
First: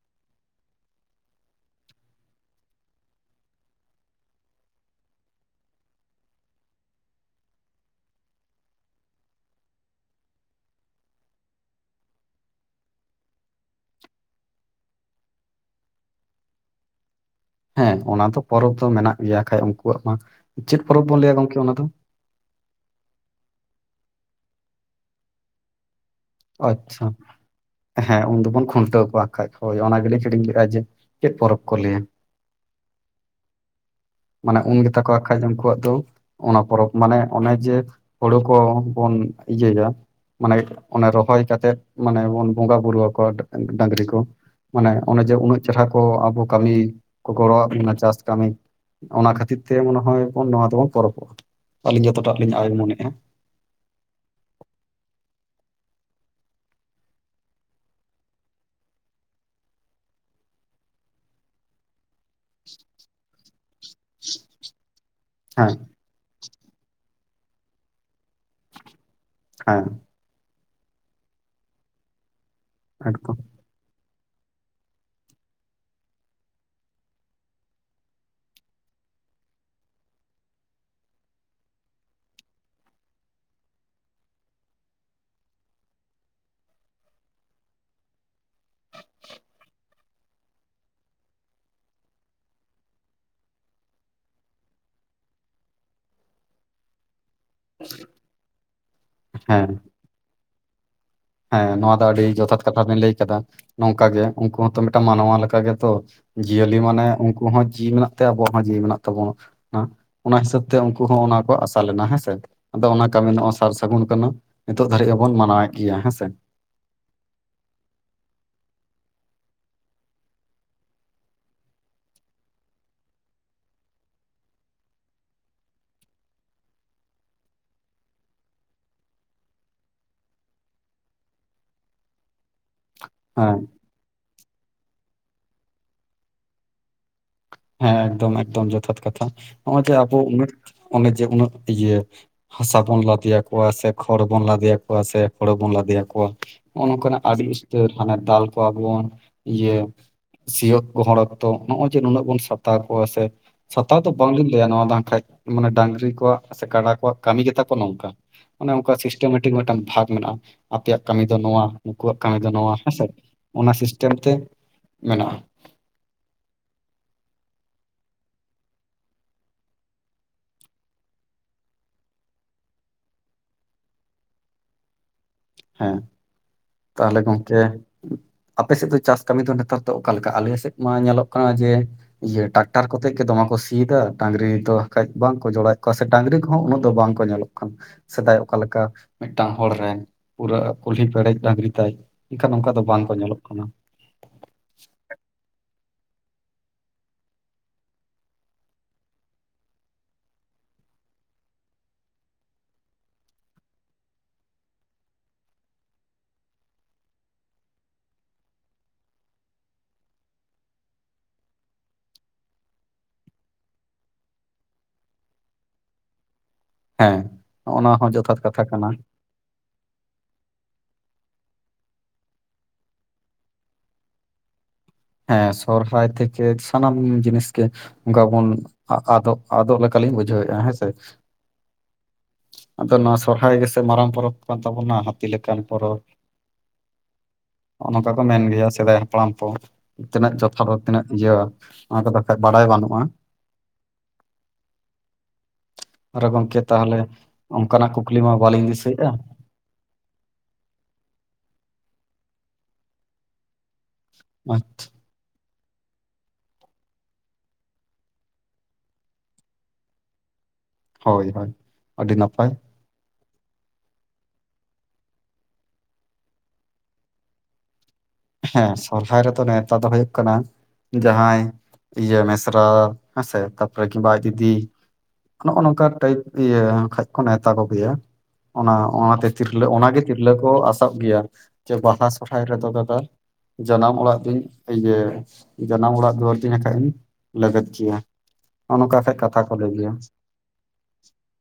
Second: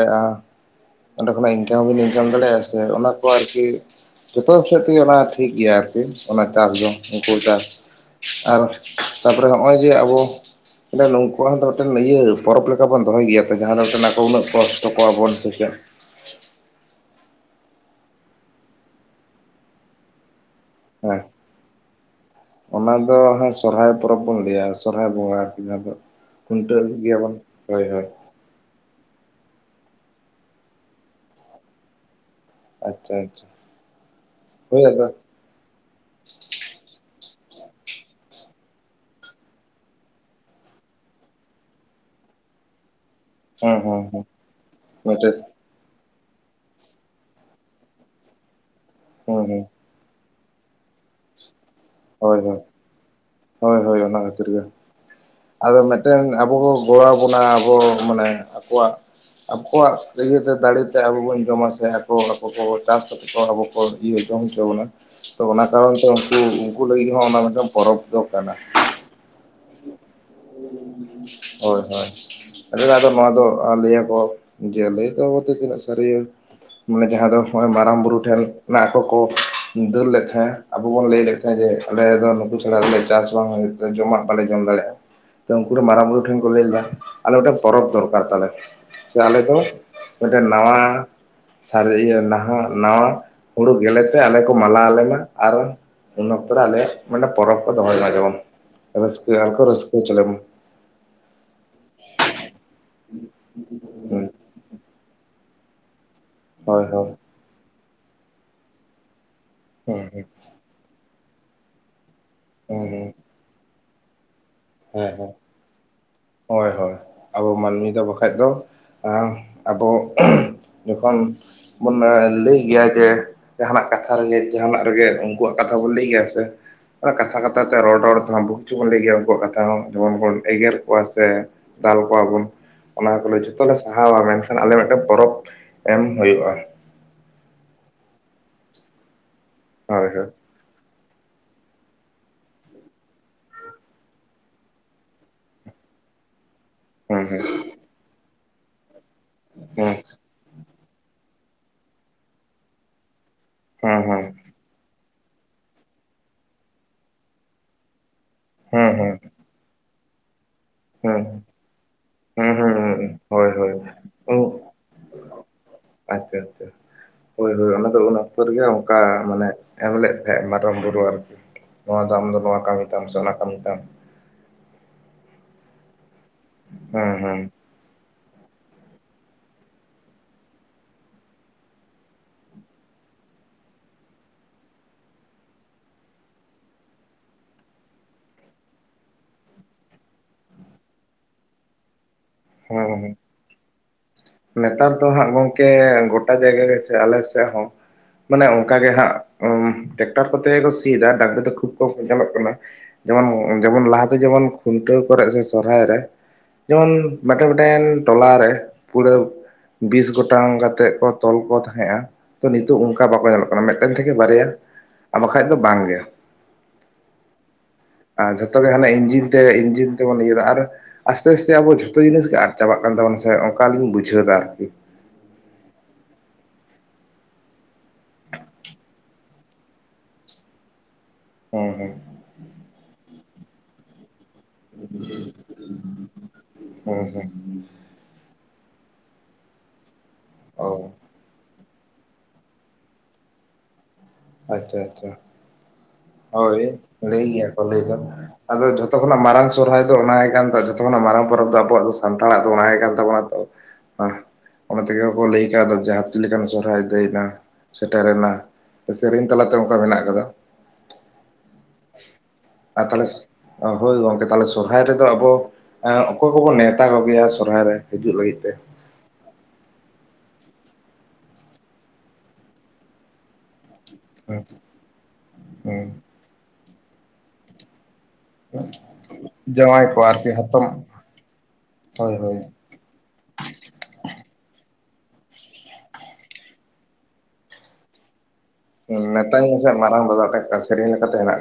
Speaker 1: ᱚᱸᱰᱮ ᱠᱷᱚᱱᱟᱜ ᱤᱱᱠᱟᱢ ᱦᱚᱵᱤᱱ ᱤᱱᱠᱟᱢ ᱫᱟᱲᱮᱭᱟᱜ-ᱟ, ᱥᱮ ᱚᱱᱟ ᱠᱚ ᱟᱨᱠᱤ ᱡᱚᱛᱚ ᱥᱮᱫ ᱛᱤᱜᱤ ᱚᱱᱟ ᱴᱷᱤᱠ ᱜᱤᱭᱟ᱾ ᱟᱨᱠᱤ ᱚᱱᱟ ᱪᱟᱥ ᱫᱚ ᱩᱝᱠᱩ ᱪᱟᱥ ᱟᱨ ᱛᱟᱯᱚᱨᱮ ᱦᱚᱜ-ᱚᱭ ᱡᱮ ᱟᱵᱚ ᱢᱟᱱᱮ ᱱᱩᱝᱠᱩᱣᱟᱜ ᱦᱚᱸ ᱫᱚ ᱢᱤᱫᱴᱮᱱ ᱤᱭᱟᱹ ᱯᱚᱨᱚᱵᱽ ᱞᱮᱠᱟ ᱵᱚᱱ ᱫᱚᱦᱚᱭ ᱜᱮᱭᱟ ᱛᱚ ᱡᱟᱦᱟᱸ ᱫᱚ ᱢᱤᱫᱴᱮᱱ ᱟᱠᱚ ᱩᱱᱟᱹᱜ ᱠᱚᱥᱴᱚ ᱠᱚᱣᱟᱵᱚᱱ ᱥᱮ ᱪᱮᱫ?
Speaker 2: ᱦᱮᱸ ᱚᱱᱟ ᱫᱚ ᱯᱚᱨᱚᱵᱽ ᱫᱚ ᱢᱮᱱᱟᱜ ᱜᱮᱭᱟ ᱠᱷᱟᱱ ᱩᱱᱠᱩᱣᱟᱜ ᱢᱟ, ᱪᱮᱫ ᱯᱚᱨᱚᱵᱽ ᱵᱚᱱ
Speaker 1: ᱦᱮᱸ
Speaker 2: ᱞᱟᱹᱭᱟ ᱜᱚᱝᱠᱮ ᱚᱱᱟ ᱫᱚ?.
Speaker 1: ᱚᱱᱟ ᱫᱚ ᱚᱱᱮ ᱥᱚᱨᱦᱟᱭ ᱯᱚᱨᱚᱵᱽ ᱵᱚᱱ ᱞᱟᱹᱭᱟ᱾ ᱥᱚᱨᱦᱟᱭ ᱵᱚᱸᱜᱟ ᱠᱤ ᱡᱟᱦᱟᱸ ᱫᱚ ᱠᱷᱩᱱᱴᱟᱹᱣ
Speaker 2: ᱟᱪᱷᱟ,
Speaker 1: ᱜᱮᱭᱟᱵᱚᱱ ᱦᱳᱭ ᱦᱳᱭ
Speaker 2: ᱦᱮᱸ ᱩᱱ ᱫᱩᱵᱩᱱ ᱠᱷᱩᱱᱴᱟᱹᱣ ᱠᱚᱣᱟ᱾ ᱠᱷᱟᱡ ᱦᱳᱭ ᱚᱱᱟᱜᱮᱞᱤᱧ ᱦᱤᱨᱤᱧ ᱠᱮᱫᱟ ᱡᱮ ᱪᱮᱫ ᱯᱚᱨᱚᱵᱽ ᱠᱚ ᱞᱟᱹᱭᱟ᱾
Speaker 1: ᱟᱪᱪᱷᱟ ᱟᱪᱪᱷᱟ
Speaker 2: ᱢᱟᱱᱮ ᱩᱱ
Speaker 1: ᱦᱳᱭ
Speaker 2: ᱜᱮ
Speaker 1: ᱟᱫᱚ
Speaker 2: ᱛᱟᱠᱚᱣᱟ᱾ ᱵᱟᱠᱷᱟᱡ ᱩᱱᱠᱩᱣᱟᱜ ᱫᱚ ᱚᱱᱟ ᱯᱚᱨᱚᱵᱽ ᱢᱟᱱᱮ ᱚᱱᱮ ᱡᱮ ᱦᱳᱲᱳ ᱠᱚ ᱵᱚᱱ ᱤᱭᱟᱹᱭᱟ᱾ ᱢᱟᱱᱮ ᱚᱱᱮ ᱨᱚᱦᱚᱭ ᱠᱟᱛᱮᱜ ᱢᱟᱱᱮ ᱵᱩᱱ ᱵᱚᱸᱜᱟ ᱵᱩᱨᱩ ᱟᱠᱚᱣᱟ
Speaker 1: ᱦᱮᱸ
Speaker 2: ᱰᱟᱝᱨᱤ
Speaker 1: ᱦᱮᱸ
Speaker 2: ᱠᱚ᱾
Speaker 1: ᱦᱮᱸ
Speaker 2: ᱢᱟᱱᱮ ᱚᱱᱮ ᱡᱮ
Speaker 1: ᱢᱤᱫᱴᱮᱡ
Speaker 2: ᱩᱱᱟᱹᱜ ᱡᱟᱦᱟᱸ ᱠᱚ ᱟᱵᱚ ᱠᱟᱹᱢᱤ ᱠᱚ ᱜᱚᱲᱚᱭᱟᱜ ᱵᱚᱱᱟ ᱪᱟᱥ ᱠᱟᱹᱢᱤ᱾ ᱚᱱᱟ
Speaker 1: ᱦᱮᱸ
Speaker 2: ᱠᱷᱟᱹᱛᱤᱨ
Speaker 1: ᱦᱮᱸ
Speaker 2: ᱛᱮ ᱢᱚᱱᱮ ᱦᱚᱭ ᱱᱚᱣᱟ ᱛᱮᱵᱚᱱ ᱯᱚᱨᱚᱵᱽᱚᱜ-ᱟ᱾ ᱟᱹᱞᱤᱧ ᱡᱚᱛᱚᱴᱟᱜ
Speaker 1: ᱦᱳᱭ
Speaker 2: ᱞᱤᱧ
Speaker 1: ᱦᱳᱭ
Speaker 2: ᱟᱭ ᱩᱢᱟᱹᱱᱮᱜ-ᱟ,
Speaker 1: ᱦᱳᱭ ᱦᱳᱭ, ᱚᱱᱟ ᱵᱷᱮᱛᱤᱨ ᱨᱮᱜᱮ᱾ ᱟᱫᱚ ᱢᱤᱫᱴᱮᱱ ᱟᱵᱚ ᱱᱚ ᱜᱚᱲᱚ ᱟᱵᱚᱱᱟ ᱟᱵᱚ ᱢᱟᱱᱮ ᱟᱠᱚᱣᱟᱜ ᱟᱠᱚᱣᱟᱜ ᱤᱭᱟᱹᱛᱮ ᱫᱟᱲᱮᱛᱮ ᱟᱵᱚ ᱵᱚᱱ ᱡᱚᱢᱟ ᱥᱮ ᱟᱠᱚ ᱟᱠᱚ ᱠᱚ ᱪᱟᱥ ᱠᱟᱛᱮ ᱠᱚ ᱟᱵᱚ ᱦᱚᱲ ᱤᱨ ᱡᱚᱢ ᱩᱪᱩ ᱵᱩᱱᱟ᱾ ᱛᱚ ᱚᱱᱟ
Speaker 2: ᱦᱮᱸ
Speaker 1: ᱠᱟᱨᱚᱱ ᱛᱮ ᱩᱝᱠᱩ ᱩᱝᱠᱩ ᱞᱟᱹᱜᱤᱫ ᱦᱚᱸ ᱚᱱᱟ ᱢᱤᱫᱴᱮᱱ ᱯᱚᱨᱚᱵᱽ ᱫᱚ ᱠᱟᱱᱟ᱾
Speaker 2: ᱦᱮᱸ
Speaker 1: ᱦᱳᱭ ᱦᱳᱭ, ᱟᱫᱚ ᱱᱚᱣᱟ
Speaker 2: ᱮᱠᱫᱚᱢ
Speaker 1: ᱫᱚ ᱟᱞᱮᱭᱟ ᱠᱚ, ᱡᱮᱞᱮ ᱛᱵ ᱛᱤᱱᱟᱹᱜ ᱥᱟᱹᱨ ᱢᱟᱱᱮ ᱡᱟᱦᱟᱸ ᱫᱚ ᱱᱚᱜ-ᱚᱭ ᱢᱟᱨᱟᱝ ᱵᱩᱨᱩ ᱴᱷᱮᱱ ᱢᱮᱱᱟᱜ ᱠᱚ ᱠᱚ ᱫᱟᱹᱞ ᱞᱮᱠᱷᱟᱡ ᱟᱵᱚ ᱵᱚᱱ ᱞᱟᱹᱭ ᱞᱮᱠᱷᱟᱡ ᱡᱮ ᱟᱞᱮ ᱫᱚ ᱱᱩᱠᱩ ᱪᱷᱟᱲᱟ ᱟᱞᱮ ᱪᱟᱥ ᱵᱟᱝ ᱦᱩᱭᱩᱜ ᱡᱚᱢᱟᱜ ᱵᱟᱞᱮ ᱡᱚᱢ ᱫᱟᱲᱮᱭᱟᱜ-ᱟ ᱛᱚ ᱩᱱᱠᱩ ᱨᱮᱱ ᱢᱟᱨᱟᱝ ᱵᱩᱨᱩ ᱴᱷᱮᱱ ᱠᱚ ᱞᱟᱹᱭ ᱞᱮᱫᱟ ᱟᱞᱮ ᱢᱤᱫᱴᱮᱱ ᱯᱚᱨᱚᱵᱽ ᱫᱚᱨᱠᱟᱨ ᱛᱟᱞᱮ, ᱥᱮ ᱟᱞᱮ ᱫᱚ ᱢᱤᱫᱴᱮᱱ ᱱᱟᱣᱟ ᱥᱟᱹᱨᱤ ᱤᱭᱟᱹ ᱱᱟᱦᱟᱜ ᱱᱟᱣᱟ ᱦᱩᱲᱩ ᱜᱮᱞᱮᱛᱮ ᱟᱞᱮ ᱠᱚ ᱢᱟᱞᱟ ᱟᱞᱮᱢᱟ᱾ ᱟᱨ ᱩᱱ ᱚᱠᱛᱚ ᱨᱮ ᱟᱞᱮᱭᱟᱜ ᱢᱟᱱᱮ ᱯᱚᱨᱚᱵᱽ ᱠᱚ ᱫᱚᱦᱚᱭ ᱢᱟ ᱡᱮᱢᱚᱱ ᱨᱟᱹᱥᱠᱟᱹ ᱟᱨ ᱠᱚ
Speaker 2: ᱦᱮᱸ
Speaker 1: ᱨᱟᱹᱥᱠᱟᱹ ᱩᱪᱚ ᱞᱮᱢᱚᱱ
Speaker 2: ᱦᱮᱸ ᱱᱚᱣᱟ ᱫᱚ ᱟᱹᱰᱤ ᱡᱚᱛᱷᱟᱛ ᱠᱟᱛᱷᱟ ᱵᱮᱱ ᱞᱟᱹᱭ ᱠᱟᱫᱟ᱾ ᱱᱚᱝᱠᱟ
Speaker 1: ᱦᱩᱸ
Speaker 2: ᱜᱮ ᱩᱱᱠᱩ ᱦᱚᱸᱛᱚ ᱢᱤᱫᱴᱟᱝ ᱢᱟᱱᱣᱟ ᱞᱮᱠᱟ ᱜᱮᱛᱚ᱾ ᱡᱤᱭᱟᱹᱞᱤ
Speaker 1: ᱦᱳᱭ ᱦᱳᱭ
Speaker 2: ᱢᱟᱱᱮ
Speaker 1: ᱦᱩᱸ
Speaker 2: ᱩᱱᱠᱩ ᱦᱚᱸ ᱡᱤᱣᱤ ᱢᱮᱱᱟᱜ ᱛᱮ ᱟᱵᱚᱣᱟᱜ ᱦᱚᱸ ᱡᱤᱣᱤ ᱢᱮᱱᱟᱜ ᱛᱟᱵᱚᱱᱟ᱾ ᱦᱟᱸ
Speaker 1: ᱦᱩᱸ ᱦᱩᱸ
Speaker 2: ᱚᱱᱟ ᱦᱤᱥᱟᱹᱵ ᱛᱮ ᱛᱮ ᱩᱱᱠᱩ ᱦᱚᱸ ᱚᱱᱟ ᱠᱚ ᱟᱥᱟ ᱞᱮᱱᱟ ᱦᱮᱸᱥᱮ᱾ ᱟᱫᱚ
Speaker 1: ᱦᱩᱸ
Speaker 2: ᱚᱱᱟ
Speaker 1: ᱦᱮᱸ
Speaker 2: ᱠᱟᱹᱢᱤ ᱱᱚᱜ-ᱚᱭ ᱥᱟᱨ ᱥᱟᱹᱜᱩᱱ ᱠᱟᱱᱟ᱾ ᱱᱤᱛᱚᱜ ᱫᱷᱟᱹᱨᱤᱡ ᱦᱚᱵᱚᱱ
Speaker 1: ᱦᱮᱸ
Speaker 2: ᱢᱟᱱᱟᱣᱮᱫ ᱜᱮᱭᱟ᱾ ᱦᱟᱸᱜ
Speaker 1: ᱦᱳᱭ ᱦᱳᱭ, ᱟᱵᱚ ᱢᱟᱹᱱᱢᱤ ᱫᱚ ᱵᱟᱠᱷᱟᱡ ᱫᱚ ᱟᱸ ᱟᱵᱚ ᱡᱚᱠᱷᱚᱱ ᱵᱚᱱ ᱞᱟᱹᱭ ᱜᱮᱭᱟ ᱡᱮ ᱡᱟᱦᱟᱱᱟᱜ ᱠᱟᱛᱷᱟ ᱨᱮᱜᱮ ᱡᱟᱦᱟᱱᱟᱜ ᱨᱮᱜᱮ ᱩᱝᱠᱩᱣᱟᱜ ᱠᱟᱛᱷᱟ ᱵᱚᱱ ᱞᱟᱹᱭ ᱜᱮᱭᱟ ᱥᱮ᱾ ᱚᱱᱟ ᱠᱟᱛᱷᱟ ᱠᱟᱛᱷᱟ ᱛᱮ ᱨᱚᱲ ᱨᱚᱲ ᱛᱮᱦᱚᱸ ᱵᱚᱦᱩᱛ ᱠᱤᱪᱷᱩ ᱵᱚᱱ ᱞᱟᱹᱭ ᱜᱮᱭᱟ ᱩᱝᱠᱩᱣᱟᱜ ᱠᱟᱛᱷᱟ᱾ ᱡᱮᱢᱚᱱ ᱵᱚᱱ ᱮᱜᱮᱨ ᱠᱚᱣᱟ ᱥᱮ ᱫᱟᱞ ᱠᱚᱣᱟ ᱵᱚᱱ ᱚᱱᱟ ᱠᱚᱞᱮ
Speaker 2: ᱦᱮᱸ
Speaker 1: ᱡᱷᱚᱛᱚ ᱞᱮ ᱥᱟ ᱥᱟᱦᱟᱣᱟ ᱢᱮᱱᱠᱷᱟᱱ ᱟᱞᱮ ᱢᱮᱴᱮᱱ ᱯᱚᱨᱚᱵᱽ ᱮᱢ ᱦᱩᱭᱩᱜᱼᱟ᱾
Speaker 2: ᱦᱮᱸ ᱮᱠᱫᱚᱢ ᱮᱠᱫᱚᱢ ᱡᱚᱛᱷᱟᱛ ᱠᱟᱛᱷᱟ, ᱦᱚᱸᱜᱼᱚᱭ ᱡᱮ
Speaker 1: ᱦᱳᱭ
Speaker 2: ᱟᱵᱚ
Speaker 1: ᱦᱳᱭ
Speaker 2: ᱩᱱᱟᱹᱜ ᱚᱱᱮ ᱡᱮ ᱩᱱᱟᱹᱜ ᱤᱭᱟᱹ ᱦᱟᱥᱟ ᱵᱚᱱ ᱞᱟᱫᱮᱭᱟᱠᱚᱣᱟ ᱥᱮ ᱠᱷᱚᱲ ᱵᱚᱱ ᱞᱟᱫᱮᱭᱟᱠᱚᱣᱟ ᱥᱮ ᱦᱳᱲᱳ ᱵᱚᱱ ᱞᱟᱫᱮᱭᱟᱠᱚᱣᱟ᱾ ᱚᱱᱚᱠᱟᱱᱟᱜ
Speaker 1: ᱦᱩᱸ
Speaker 2: ᱟᱹᱰᱤ ᱤᱥᱛᱟᱹᱨ ᱦᱟᱱᱮ ᱫᱟᱞ ᱠᱚᱣᱟ ᱵᱚᱱ ᱤᱭᱟᱹ
Speaker 1: ᱦᱩᱸ
Speaker 2: ᱥᱤᱭᱳᱛ ᱜᱚᱦᱚᱲ ᱚᱠᱛᱚ ᱱᱚᱜᱼᱚᱭ ᱡᱮ ᱱᱩᱱᱟᱹᱜ ᱵᱚᱱ ᱥᱟᱛᱟᱣ ᱠᱚᱣᱟ ᱥᱮ ᱥᱟᱛᱟᱣ
Speaker 1: ᱦᱩᱸ ᱦᱩᱸ
Speaker 2: ᱫᱚ
Speaker 1: ᱦᱩᱸ
Speaker 2: ᱵᱟᱝᱞᱤᱧ ᱞᱟᱹᱭᱟ ᱱᱚᱣᱟ ᱫᱚ ᱟᱝ ᱠᱷᱟᱡ ᱢᱟᱱᱮ ᱰᱟᱝᱨᱤ ᱠᱚᱣᱟᱜ ᱥᱮ ᱠᱟᱰᱟ ᱠᱚᱣᱟᱜ ᱠᱟᱹᱢᱤ ᱜᱮᱛᱟ ᱠᱚ ᱱᱚᱝᱠᱟ᱾ ᱚᱱᱮ ᱚᱝᱠᱟ
Speaker 1: ᱦᱩᱸ ᱦᱩᱸ
Speaker 2: ᱥᱤᱥᱴᱮᱢᱮᱴᱤᱠ ᱢᱤᱫᱴᱟᱱ ᱵᱷᱟᱜᱽ ᱢᱮᱱᱟᱜᱼᱟ᱾ ᱟᱯᱮᱭᱟᱜ
Speaker 1: ᱦᱩᱸ
Speaker 2: ᱠᱟᱹᱢᱤ ᱫᱚ ᱱᱚᱣᱟ, ᱱᱩᱠᱩᱣᱟᱜ ᱠᱟᱹᱢᱤ ᱫᱚ
Speaker 1: ᱦᱩᱸ ᱦᱩᱸ ᱦᱩᱸ
Speaker 2: ᱱᱚᱣᱟ
Speaker 1: ᱦᱩᱸ
Speaker 2: ᱦᱮᱸᱥᱮ,
Speaker 1: ᱦᱳᱭ ᱦᱳᱭ
Speaker 2: ᱚᱱᱟ ᱥᱤᱥᱴᱮᱢ ᱛᱮ
Speaker 1: ᱩᱸ
Speaker 2: ᱢᱮᱱᱟᱜᱼᱟ᱾
Speaker 1: ᱟᱪᱪᱷᱟ ᱟᱪᱪᱷᱟ᱾ ᱦᱳᱭ ᱦᱳᱭ ᱚᱱᱟᱫᱚ ᱩᱱ ᱚᱠᱛᱚ ᱨᱮᱜᱮ ᱚᱱᱠᱟ ᱢᱟᱱᱮ ᱮᱢ ᱞᱮᱫ ᱛᱟᱦᱮᱸᱜ ᱢᱟᱨᱟᱝ ᱵᱩᱨᱩ ᱟᱨᱠᱤ᱾ ᱱᱚᱣᱟ ᱫᱚ ᱟᱢ ᱫᱚ ᱱᱚᱣᱟ ᱠᱟᱹᱢᱤ ᱛᱟᱢ ᱥᱮ ᱚᱱᱟ ᱠᱟᱹᱢᱤ ᱛᱟᱢ᱾
Speaker 2: ᱦᱮᱸ,
Speaker 1: ᱦᱮᱸ
Speaker 2: ᱛᱟᱦᱞᱮ
Speaker 1: ᱦᱮᱸ
Speaker 2: ᱜᱚᱝᱠᱮ ᱟᱯᱮ ᱥᱮᱫ ᱫᱚ ᱪᱟᱥ ᱠᱟᱹᱢᱤ ᱫᱚ ᱱᱮᱛᱟᱨ ᱫᱚ ᱚᱠᱟ ᱞᱮᱠᱟ? ᱟᱞᱮ ᱥᱮᱫ ᱢᱟ ᱧᱮᱞᱚᱜ ᱠᱟᱱᱟ ᱡᱮ ᱤᱭᱟᱹ ᱴᱟᱠᱴᱟᱨ ᱠᱚᱛᱮᱜ ᱜᱮ ᱫᱚᱢᱮ ᱠᱚ ᱥᱤᱭ ᱫᱟ ᱰᱟᱝᱨᱤ ᱫᱚ ᱠᱟᱡ ᱵᱟᱝᱠᱚ ᱡᱚᱲᱟᱣ ᱮᱫ ᱠᱚᱣᱟ, ᱥᱮ ᱰᱟᱝᱨᱤ ᱠᱚᱦᱚᱸ ᱩᱱᱟᱹᱜ ᱫᱚ ᱵᱟᱝ ᱠᱚ ᱧᱮᱞᱚᱜ ᱠᱟᱱ, ᱥᱮᱫᱟᱭ ᱚᱠᱟ ᱞᱮᱠᱟ ᱢᱤᱫᱴᱟᱝ ᱦᱚᱲ ᱨᱮᱱ ᱯᱩᱨᱟᱹ ᱠᱩᱞᱦᱤ ᱯᱮᱨᱮᱡ ᱰᱟᱝᱨᱤ ᱛᱟᱭ, ᱮᱠᱷᱟᱱ ᱚᱝᱠᱟ ᱫᱚ
Speaker 1: ᱦᱮᱸ
Speaker 2: ᱵᱟᱝ ᱠᱚ
Speaker 1: ᱦᱮᱸ
Speaker 2: ᱧᱮᱞᱚᱜ ᱠᱟᱱᱟ᱾
Speaker 1: ᱱᱮᱛᱟᱨ ᱫᱚ ᱦᱟᱸᱜ ᱜᱚᱝᱠᱮ ᱜᱳᱴᱟ ᱡᱟᱭᱜᱟ ᱜᱮ ᱥᱮ ᱟᱞᱮ ᱥᱮᱫ ᱦᱚᱸ᱾ ᱢᱟᱱᱮ ᱚᱝᱠᱟ ᱜᱮ ᱦᱟᱸᱜ ᱴᱮᱠᱴᱟᱨ ᱠᱚᱛᱮ ᱜᱮ ᱠᱚ ᱥᱤᱭᱫᱟ ᱰᱟᱝᱨᱤ ᱫᱚ ᱠᱷᱩᱵ ᱠᱚᱢ ᱜᱮᱠᱚ ᱧᱮᱞᱚᱜ ᱠᱟᱱᱟ᱾ ᱡᱮᱢᱚᱱ ᱡᱮᱢᱚᱱ ᱞᱟᱦᱟ ᱫᱚ ᱡᱮᱢᱚᱱ ᱠᱷᱩᱱᱴᱟᱹᱣ ᱠᱚᱨᱮ ᱥᱮ ᱥᱚᱨᱦᱟᱭ ᱨᱮ, ᱡᱮᱢᱚᱱ ᱢᱮᱴᱮᱱ ᱢᱮᱴᱮᱱ ᱴᱚᱞᱟ ᱨᱮ ᱯᱩᱨᱟᱹᱣ ᱵᱤᱥ ᱜᱚᱴᱟᱝ ᱠᱟᱛᱮᱫ ᱠᱚ ᱛᱚᱞ ᱠᱚ ᱛᱟᱦᱮᱸᱜᱼᱟ᱾ ᱛᱚ ᱱᱤᱛᱚᱜ ᱚᱝᱠᱟ ᱵᱟᱠᱚ ᱧᱮᱞᱚᱜ ᱠᱟᱱᱟ ᱢᱤᱫᱴᱮᱱ ᱛᱷᱮᱠᱮ ᱵᱟᱨᱭᱟ ᱟᱨ ᱵᱟᱠᱷᱟᱡ ᱫᱚ ᱵᱟᱝ ᱜᱮ᱾
Speaker 2: ᱦᱮᱸ ᱱᱚᱜᱼᱱᱟ ᱦᱚᱸ
Speaker 1: ᱟᱨ
Speaker 2: ᱡᱚᱛᱷᱟᱛ
Speaker 1: ᱡᱷᱚᱛᱚ
Speaker 2: ᱠᱟᱛᱷᱟ
Speaker 1: ᱜᱮ
Speaker 2: ᱠᱟᱱᱟ
Speaker 1: ᱦᱟᱱᱮ ᱤᱧᱡᱤᱱ ᱛᱮ ᱤᱧᱡᱤᱱ ᱡᱮᱢᱚᱱ ᱤᱭᱟᱹ ᱫᱟ ᱟᱨ ᱟᱥᱛᱮ ᱟᱥᱛᱮ ᱟᱵᱚ ᱡᱷᱚᱛᱚ ᱡᱤᱱᱤᱥ ᱜᱮ ᱟᱫ ᱪᱟᱵᱟᱜ ᱠᱟᱱ ᱛᱟᱵᱚᱱᱟ ᱥᱮ ᱚᱱᱠᱟᱞᱤᱧ ᱵᱩᱡᱷᱟᱹᱣ ᱫᱟ ᱟᱨᱠᱤ᱾
Speaker 2: ᱦᱮᱸ ᱥᱚᱨᱦᱟᱭ ᱛᱷᱮᱠᱮ ᱥᱟᱱᱟᱢ ᱡᱤᱱᱤᱥ ᱜᱮ ᱚᱱᱠᱟ ᱵᱚᱱ ᱟᱫᱚᱜ ᱟᱫᱚᱜ ᱞᱮᱠᱟᱞᱤᱧ ᱵᱩᱡᱷᱟᱹᱣ ᱮᱜᱼᱟ ᱦᱮᱸᱥᱮ᱾
Speaker 1: ᱦᱩᱸ ᱦᱩᱸ᱾
Speaker 2: ᱟᱫᱚ ᱱᱚᱣᱟ ᱥᱚᱨᱦᱟᱭ ᱜᱮᱥᱮ ᱢᱟᱨᱟᱝ ᱯᱚᱨᱚᱵᱽ ᱠᱟᱱ ᱛᱟᱵᱚᱱᱟ ᱦᱟᱹᱛᱤ ᱞᱮᱠᱟᱱ ᱯᱚᱨᱚᱵᱽ᱾
Speaker 1: ᱦᱩᱸ ᱦᱩᱸ
Speaker 2: ᱚᱱᱟ ᱫᱚᱠᱚ ᱢᱮᱱ ᱜᱮᱭᱟ ᱥᱮᱫᱟᱭ ᱦᱟᱯᱲᱟᱢ ᱠᱚ ᱛᱤᱱᱟᱹᱜ
Speaker 1: ᱚ
Speaker 2: ᱡᱚᱛᱷᱟᱛ ᱟᱨ ᱛᱤᱱᱟᱹᱜ ᱤᱭᱟᱹ ᱚᱱᱟ ᱫᱚ ᱵᱟᱠᱷᱟᱡ ᱵᱟᱰᱟᱭ ᱵᱟᱹᱱᱩᱜᱼᱟ᱾
Speaker 1: ᱟᱪᱪᱷᱟ ᱟᱪᱪᱷᱟ᱾
Speaker 2: ᱟᱨ ᱜᱚᱢᱠᱮ
Speaker 1: ᱦᱳᱭ
Speaker 2: ᱛᱟᱦᱚᱞᱮ
Speaker 1: ᱞᱟᱹᱭ ᱜᱮᱭᱟ ᱠᱚ ᱞᱟᱹᱭ
Speaker 2: ᱚᱱᱠᱟᱱᱟᱜ
Speaker 1: ᱫᱚ,
Speaker 2: ᱠᱩᱠᱞᱤ ᱢᱟ
Speaker 1: ᱟᱫᱚ
Speaker 2: ᱵᱟᱹᱞᱤᱧ
Speaker 1: ᱡᱷᱚᱛᱚ
Speaker 2: ᱫᱤᱥᱟᱹᱭᱮᱫᱼᱟ
Speaker 1: ᱠᱷᱚᱱᱟᱜ ᱢᱟᱨᱟᱝ ᱥᱚᱨᱦᱟᱭ ᱫᱚ ᱚᱱᱟ ᱜᱮ ᱠᱟᱱ ᱛ ᱡᱚᱛᱚ ᱠᱷᱚᱱᱟᱜ ᱢᱟᱨᱟᱝ ᱯᱚᱨᱚᱵᱽ ᱫᱚ ᱟᱵᱚᱣᱟᱜ ᱫᱚ ᱥᱟᱱᱛᱟᱲᱟᱜ ᱫᱚ ᱚᱱᱟ ᱜᱮ ᱠᱟᱱ ᱛᱟᱵᱚᱱᱟ ᱛᱚ᱾ ᱟᱨ ᱚᱱᱟ
Speaker 2: ᱟᱪᱪᱷᱟ
Speaker 1: ᱛᱮᱜᱮ ᱠᱚ ᱞᱟᱹᱭ ᱠᱟᱣᱫᱟ ᱡᱮ ᱦᱟᱛᱤ ᱞᱮᱠᱟᱱ ᱥᱚᱦᱨᱟᱭ ᱫᱟᱹᱭᱱᱟ᱾ ᱥᱮᱴᱮᱨᱮᱱᱟ, ᱥᱮᱨᱮᱧ ᱛᱟᱞᱟᱛᱮ ᱚᱝᱠᱟ ᱢᱮᱱᱟᱜ ᱠᱟᱫᱟ᱾
Speaker 2: ᱦᱳᱭ ᱦᱳᱭ, ᱟᱹᱰᱤ ᱱᱟᱯᱟᱭ᱾
Speaker 1: ᱟᱨ ᱛᱟᱦᱞᱮ ᱦᱳᱭ ᱜᱚᱝᱠᱮ ᱛᱟᱦᱞᱮ ᱥᱚᱨᱦᱟᱭ ᱨᱮᱫᱚ ᱟᱵᱚ ᱚᱠᱚᱭ ᱠᱚᱵᱚ ᱱᱮᱣᱛᱟ ᱠᱚᱜᱮᱭᱟ ᱥᱚᱨᱦᱟᱭ ᱨᱮ ᱦᱤᱡᱩᱜ ᱞᱟᱹᱜᱤᱫ ᱛᱮ
Speaker 2: ᱦᱮᱸ ᱥᱚᱨᱦᱟᱭ ᱨᱮᱫᱚ ᱱᱮᱣᱛᱟ ᱫᱚ ᱦᱩᱭᱩᱜ ᱠᱟᱱᱟ᱾ ᱡᱟᱦᱟᱸᱭ ᱤᱭᱟᱹ ᱢᱮᱥᱨᱟ ᱦᱮᱸᱥᱮ᱾ ᱨᱟᱡᱤᱵ ᱟᱡ ᱫᱤᱫᱤ ᱱᱚᱜ ᱚᱝᱠᱟᱱ ᱴᱭᱤᱯ ᱤᱭᱟᱹ ᱠᱷᱟᱡ ᱠᱚ ᱱᱮᱣᱛᱟ ᱠᱚ ᱜᱮᱭᱟ᱾ ᱚᱱᱟ ᱚᱱᱟᱛᱮ ᱛᱤᱨᱞᱟᱹ
Speaker 1: ᱡᱟᱶᱟᱭ
Speaker 2: ᱚᱱᱟᱜᱮ ᱛᱤᱨᱞᱟᱹ
Speaker 1: ᱟᱨᱠᱤ
Speaker 2: ᱠᱚ
Speaker 1: ᱦᱟᱛᱚᱢ
Speaker 2: ᱟᱥᱚᱵ ᱜᱮᱭᱟ ᱡᱮ ᱵᱟᱦᱟ
Speaker 1: ᱦᱳᱭ ᱦᱳᱭ
Speaker 2: ᱥᱚᱨᱦᱟᱭ ᱨᱮᱫᱚ ᱫᱟᱫᱟ ᱡᱟᱱᱟᱢ ᱚᱲᱟᱜ ᱫᱩᱧ ᱤᱭᱟᱹ ᱡᱟᱱᱟᱢ ᱚᱲᱟᱜ ᱫᱩᱣᱟᱹᱨ ᱫᱤᱧ ᱟᱠᱟᱫ ᱤᱧ᱾ ᱞᱟᱹᱜᱟᱹᱛ ᱜᱤᱭᱟ᱾
Speaker 1: ᱢᱮᱛᱟᱧ ᱢᱮᱥᱮ ᱢᱟᱨᱟᱝ ᱫᱟᱫᱟ ᱴᱟᱜ ᱥᱮᱨᱮᱧ ᱞᱮᱠᱟᱛᱮ ᱢᱮᱱᱟᱜ-ᱟ᱾